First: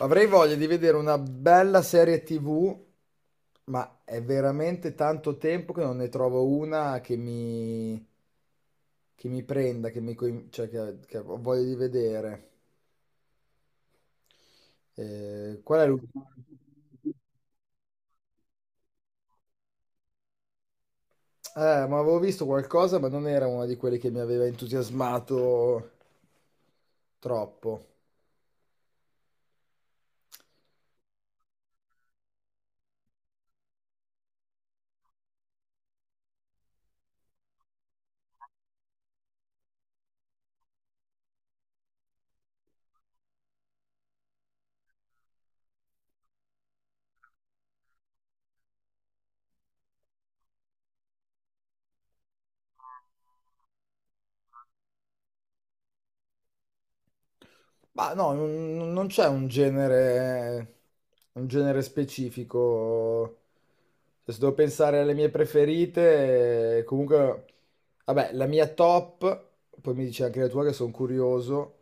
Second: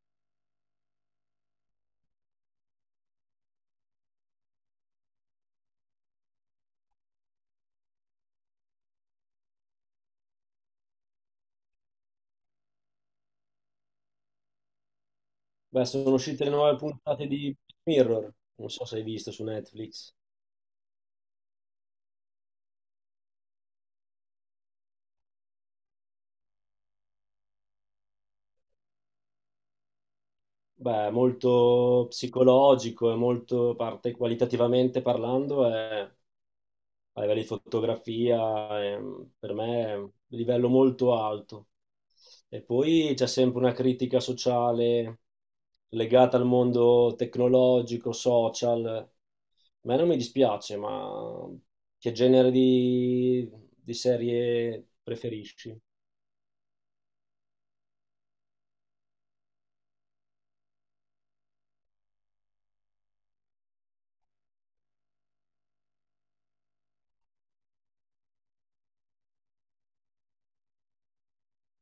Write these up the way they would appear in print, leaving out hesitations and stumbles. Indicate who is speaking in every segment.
Speaker 1: Avrei voglia di vedere una bella serie TV, ma è veramente tanto tempo che non ne trovo una che mi prenda, che ho voglia di vedere. Qual
Speaker 2: Beh,
Speaker 1: è
Speaker 2: sono
Speaker 1: l'ultima?
Speaker 2: uscite le nuove puntate di Mirror, non so se hai visto su Netflix.
Speaker 1: Ma avevo visto qualcosa, ma non era una di quelle che mi aveva entusiasmato troppo.
Speaker 2: Beh, è molto psicologico e molto parte qualitativamente parlando, è, a livello di fotografia, è- per me è un livello molto alto. E poi c'è sempre una critica sociale legata al mondo tecnologico, social. A me non mi dispiace, ma che genere di serie preferisci?
Speaker 1: Ma no, non c'è un genere specifico. Cioè, se devo pensare alle mie preferite, comunque, vabbè, la mia top, poi mi dici anche la tua che sono curioso.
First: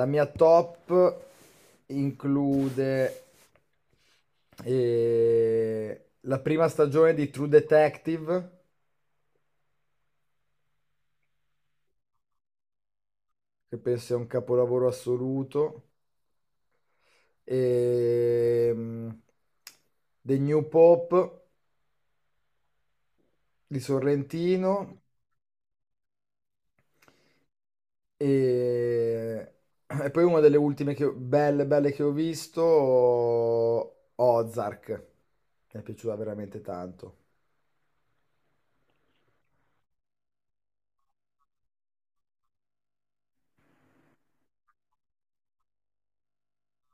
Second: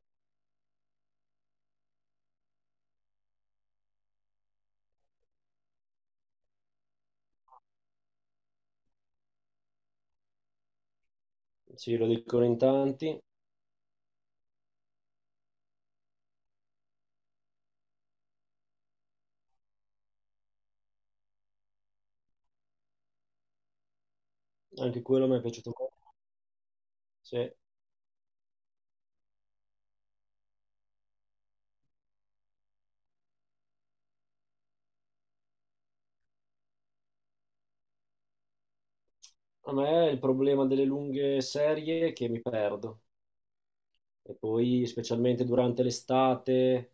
Speaker 1: La mia top include la prima stagione di True Detective,
Speaker 2: Sì, lo dicono in tanti,
Speaker 1: che penso sia un capolavoro assoluto. ehm, The New Pop di Sorrentino
Speaker 2: anche quello mi è piaciuto molto. Sì. A
Speaker 1: e, e poi una delle ultime belle, belle che ho visto, Ozark. Mi è piaciuta veramente tanto.
Speaker 2: me è il problema delle lunghe serie che mi perdo, e poi specialmente durante l'estate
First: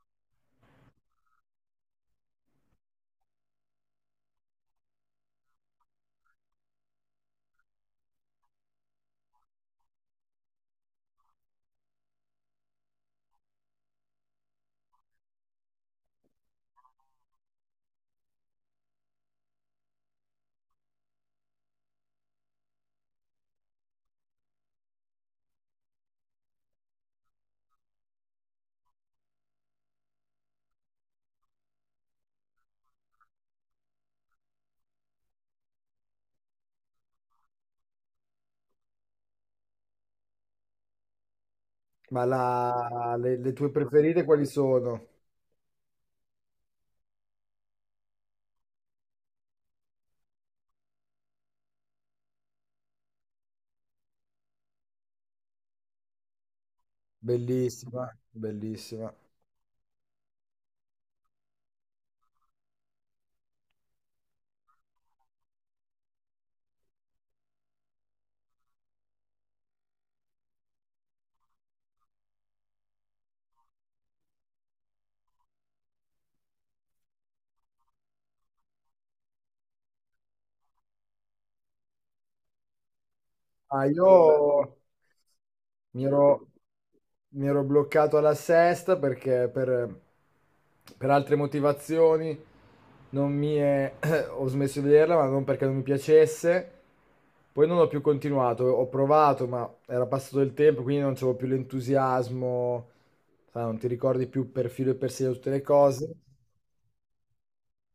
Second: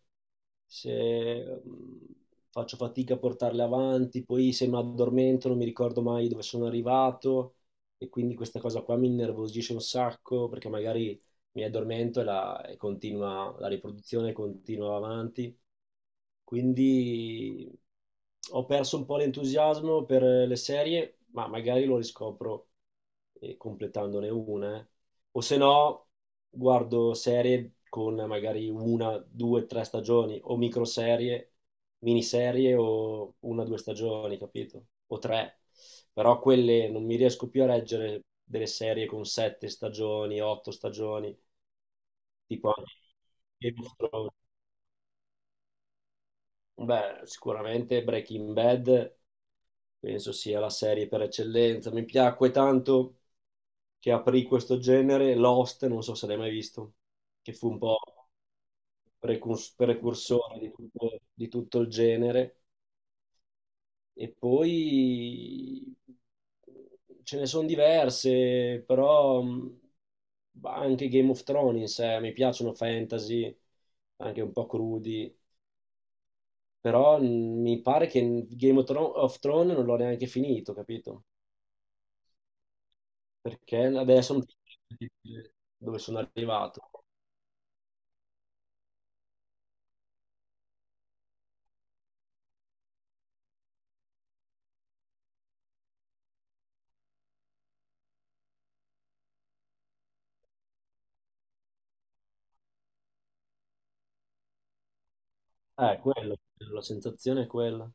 Speaker 2: se faccio fatica a portarle avanti, poi se mi addormento non mi ricordo mai dove sono arrivato, e quindi questa cosa qua mi innervosisce un sacco perché magari mi addormento e continua, la riproduzione continua avanti. Quindi ho perso un po' l'entusiasmo per le serie, ma magari lo riscopro completandone una, o se no guardo serie con magari una, due, tre stagioni, o microserie, miniserie, o una, due stagioni, capito? O tre. Però quelle non mi riesco più a reggere, delle serie con sette stagioni, otto stagioni, tipo anche
Speaker 1: Le tue
Speaker 2: Game of
Speaker 1: preferite
Speaker 2: Thrones.
Speaker 1: quali sono?
Speaker 2: Beh, sicuramente Breaking Bad penso sia la serie per eccellenza. Mi piacque tanto, che aprì questo genere. Lost, non so se l'hai mai visto, che fu un po'
Speaker 1: Bellissima, bellissima.
Speaker 2: precursore di tutto il genere. E poi ce ne sono diverse, però anche Game of Thrones in sé, mi piacciono fantasy, anche un po' crudi, però mi pare che Game of Thrones non l'ho neanche finito, capito? Perché
Speaker 1: Ah,
Speaker 2: adesso non ti-
Speaker 1: io
Speaker 2: Dove
Speaker 1: mi
Speaker 2: sono
Speaker 1: ero,
Speaker 2: arrivato.
Speaker 1: mi ero bloccato alla sesta perché per altre motivazioni non mi è- ho smesso di vederla, ma non perché non mi piacesse. Poi non ho più continuato, ho provato, ma era passato il tempo, quindi non c'avevo più l'entusiasmo, sai, non ti ricordi più per filo e per segno tutte le
Speaker 2: Eh,
Speaker 1: cose.
Speaker 2: quello, la sensazione è quella.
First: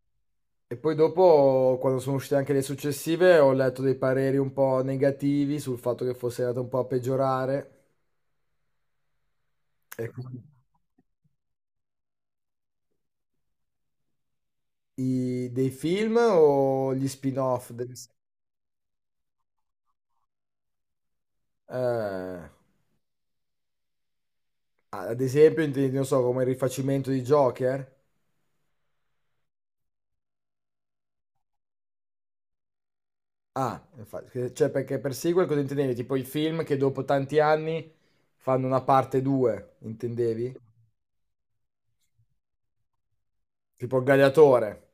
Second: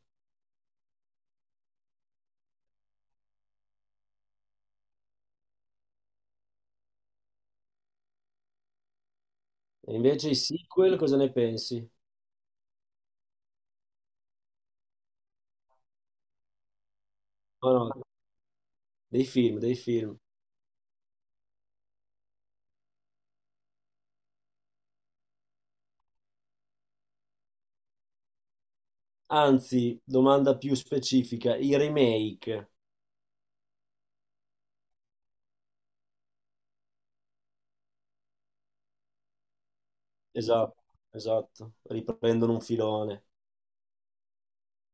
Speaker 1: E poi dopo, quando sono uscite anche le successive, ho letto dei pareri un po' negativi sul fatto che fosse andata un po' a peggiorare.
Speaker 2: E
Speaker 1: E
Speaker 2: invece i
Speaker 1: quindi
Speaker 2: sequel cosa ne pensi?
Speaker 1: dei film o gli spin-off?
Speaker 2: No, no, dei film, dei film.
Speaker 1: Eh, Ad esempio, intendi, non so, come il rifacimento di Joker?
Speaker 2: Anzi, domanda più specifica, i remake.
Speaker 1: Ah, infatti, cioè perché per sequel cosa intendevi? Tipo i film che dopo tanti anni fanno una parte 2, intendevi?
Speaker 2: Esatto, esatto, riprendono un filone.
Speaker 1: Tipo il Gladiatore.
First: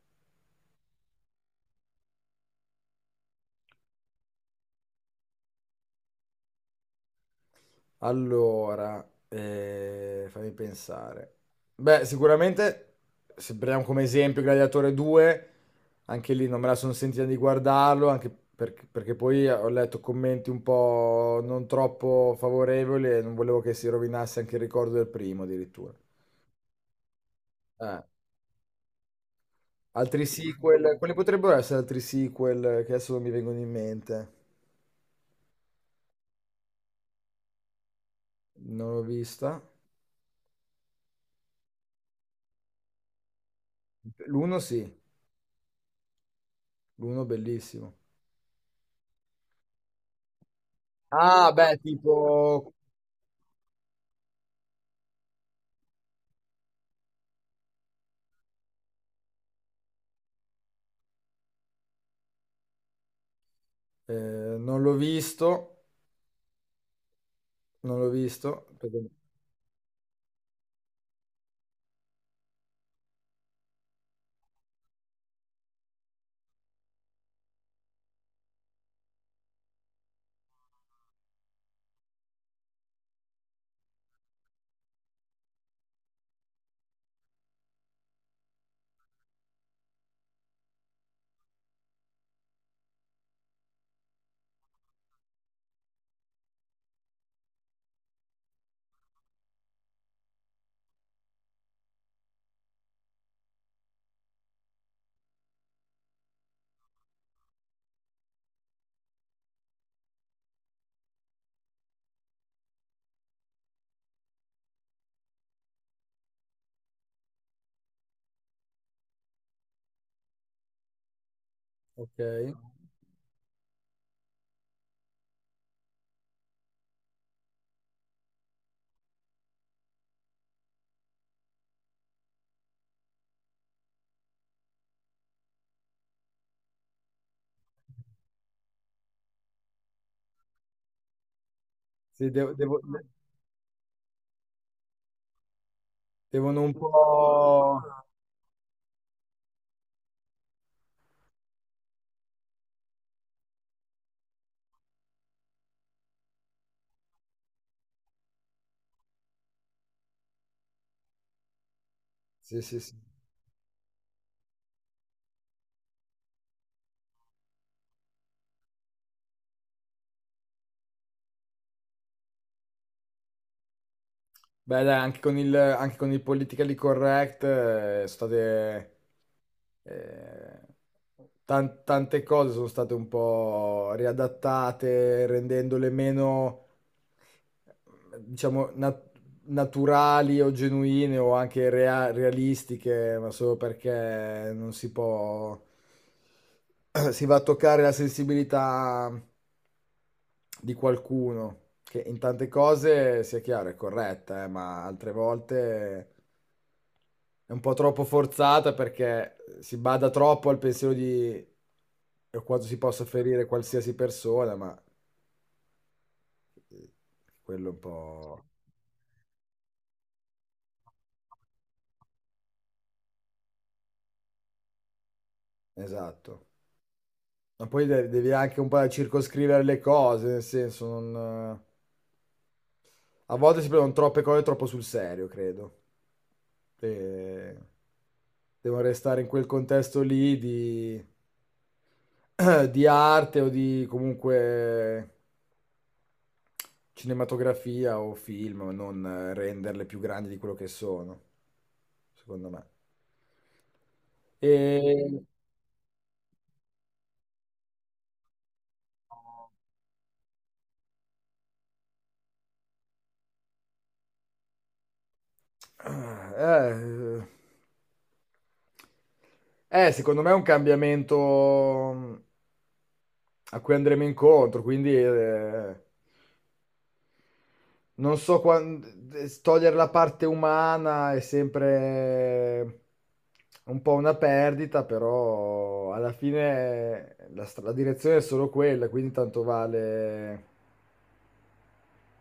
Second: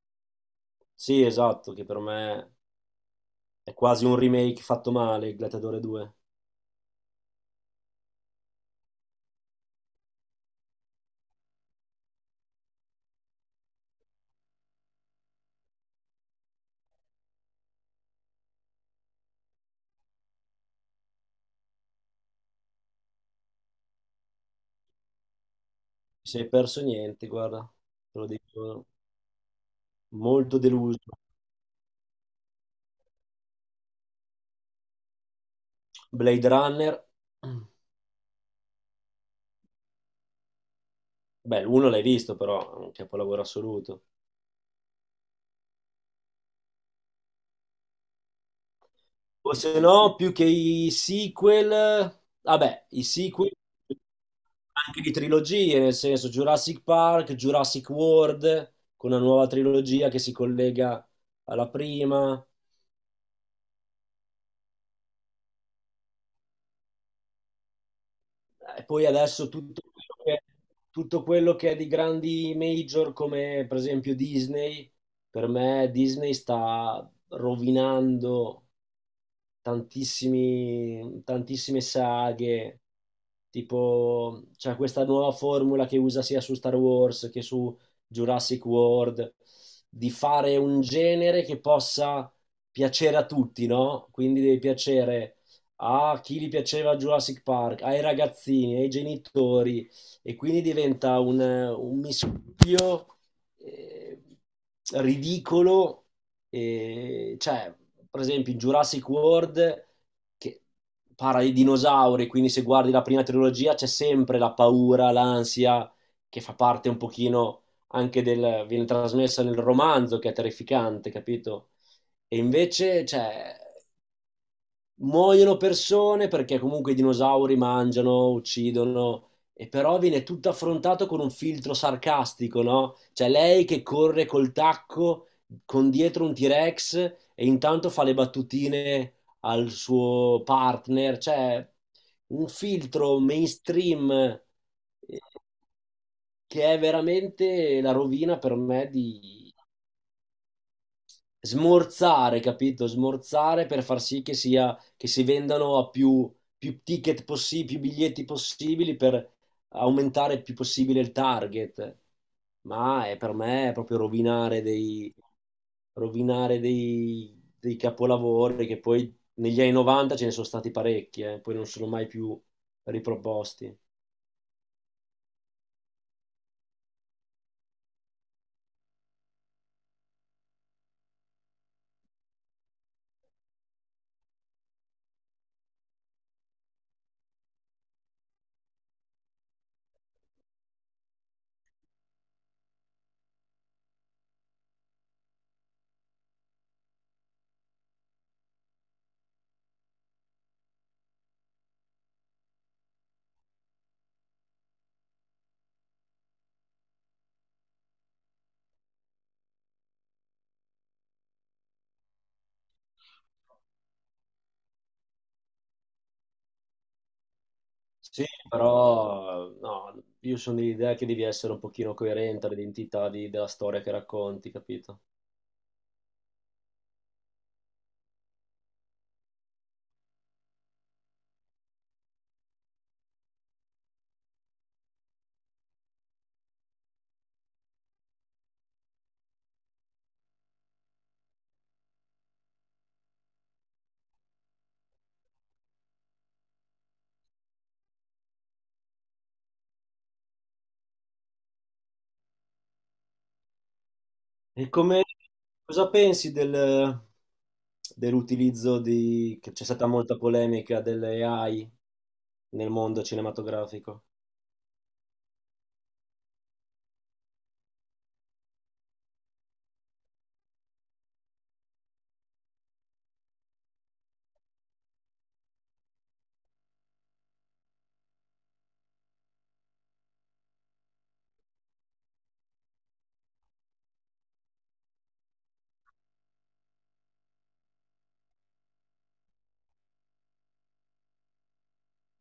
Speaker 2: Sì, esatto, che per me è quasi un remake fatto male, il Gladiatore 2. Non
Speaker 1: Allora, fammi pensare. Beh, sicuramente, se prendiamo come esempio Gladiatore 2, anche lì non me la sono sentita di guardarlo, anche perché poi ho letto commenti un po' non troppo favorevoli e non volevo che si rovinasse anche il ricordo del primo addirittura.
Speaker 2: ci sei perso niente, guarda,
Speaker 1: Eh,
Speaker 2: te lo dico,
Speaker 1: Altri
Speaker 2: molto
Speaker 1: sequel,
Speaker 2: deluso.
Speaker 1: quali potrebbero essere altri sequel che adesso non mi vengono in mente?
Speaker 2: Blade Runner.
Speaker 1: Non l'ho vista.
Speaker 2: Beh, l'uno l'hai visto però, è un capolavoro assoluto.
Speaker 1: L'uno sì, l'uno bellissimo.
Speaker 2: O se no, più che i
Speaker 1: Ah,
Speaker 2: sequel,
Speaker 1: beh, tipo
Speaker 2: vabbè, i sequel anche di trilogie, nel senso Jurassic Park, Jurassic World, con una nuova trilogia che si collega alla prima.
Speaker 1: Eh, non l'ho visto, non l'ho visto.
Speaker 2: E poi
Speaker 1: perché-
Speaker 2: adesso tutto quello che, è di grandi major, come per esempio Disney. Per me Disney sta rovinando tantissime saghe, tipo c'è questa nuova formula che usa sia su Star Wars che su Jurassic World, di fare un genere che possa piacere a tutti, no? Quindi deve piacere a chi gli piaceva Jurassic Park, ai ragazzini, ai genitori, e quindi diventa un mischio eh, ridicolo, e, cioè, per esempio, in Jurassic World, che parla di dinosauri, quindi se guardi la prima trilogia c'è sempre la paura, l'ansia, che fa parte un pochino anche viene trasmessa nel romanzo, che è terrificante, capito?
Speaker 1: Ok.
Speaker 2: E invece, cioè, muoiono persone perché comunque i dinosauri mangiano, uccidono, e però viene tutto affrontato con un filtro sarcastico, no? Cioè lei che corre col tacco, con dietro un T-Rex, e intanto fa le battutine al suo partner, cioè
Speaker 1: Sì,
Speaker 2: un
Speaker 1: devo- devo-
Speaker 2: filtro mainstream,
Speaker 1: Devono
Speaker 2: che
Speaker 1: un
Speaker 2: è
Speaker 1: po'...
Speaker 2: veramente la rovina, per me, di smorzare, capito? Smorzare per far sì che si vendano a più ticket possibili, più biglietti possibili, per aumentare il più possibile il target.
Speaker 1: Sì, sì, sì.
Speaker 2: Per me è proprio rovinare dei capolavori, che poi negli anni 90 ce ne sono stati parecchi, poi non sono mai più riproposti.
Speaker 1: Beh, dai, anche con il politically correct sono state eh, tante cose sono state un po' riadattate, rendendole meno, diciamo, naturali o genuine o anche realistiche, ma solo perché non si può, si va a toccare la sensibilità di qualcuno che in tante cose, sia chiaro, è corretta, ma altre volte è un po' troppo forzata perché si bada troppo al pensiero di e quanto si possa ferire qualsiasi persona, ma eh, quello è un
Speaker 2: Sì,
Speaker 1: po'
Speaker 2: però no, io sono dell'idea che devi essere un pochino coerente all'identità della storia che racconti, capito?
Speaker 1: esatto. Ma poi devi anche un po' circoscrivere le cose, nel senso non... A volte si prendono troppe cose troppo sul serio, credo. E devono restare in quel contesto lì di, di arte o di comunque cinematografia o film, non renderle più grandi di quello che sono, secondo me.
Speaker 2: E come,
Speaker 1: E...
Speaker 2: cosa pensi dell'utilizzo che c'è stata molta polemica delle AI nel mondo cinematografico?
Speaker 1: Eh, secondo me è un cambiamento a cui andremo incontro, quindi non so quando togliere la parte umana è sempre un po' una perdita, però alla fine la direzione è solo quella, quindi tanto vale.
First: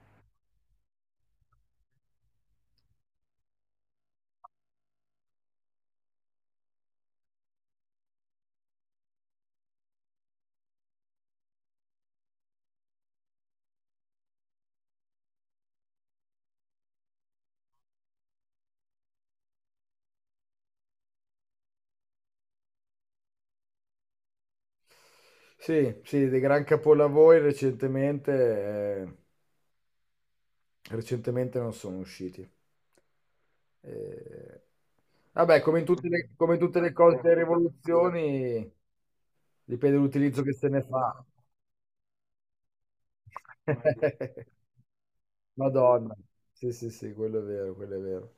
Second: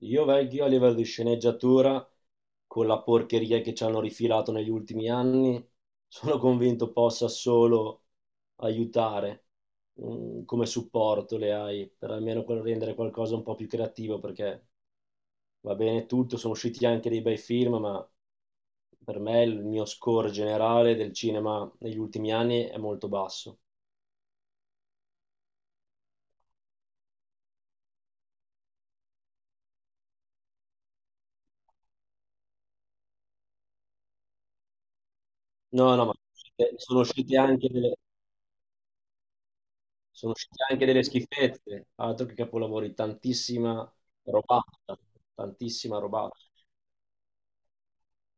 Speaker 2: Io vecchio a livello di sceneggiatura, con la porcheria che ci hanno rifilato negli ultimi anni, sono convinto possa solo aiutare, come supporto, le AI, per almeno rendere qualcosa un po' più creativo, perché va bene tutto, sono usciti anche dei bei film, ma per me il mio score generale del cinema negli ultimi anni è molto basso.
Speaker 1: Sì, sì, dei gran capolavori recentemente. eh, Recentemente non sono usciti. Eh, Vabbè,
Speaker 2: No, no, ma
Speaker 1: come in tutte le
Speaker 2: sono
Speaker 1: cose, le
Speaker 2: uscite anche delle,
Speaker 1: rivoluzioni, dipende
Speaker 2: sono
Speaker 1: dall'utilizzo che
Speaker 2: uscite
Speaker 1: se ne
Speaker 2: anche delle
Speaker 1: fa.
Speaker 2: schifezze, altro che capolavori, tantissima robata, tantissima
Speaker 1: Madonna,
Speaker 2: robata.
Speaker 1: sì, sì, sì, quello è vero, quello è vero.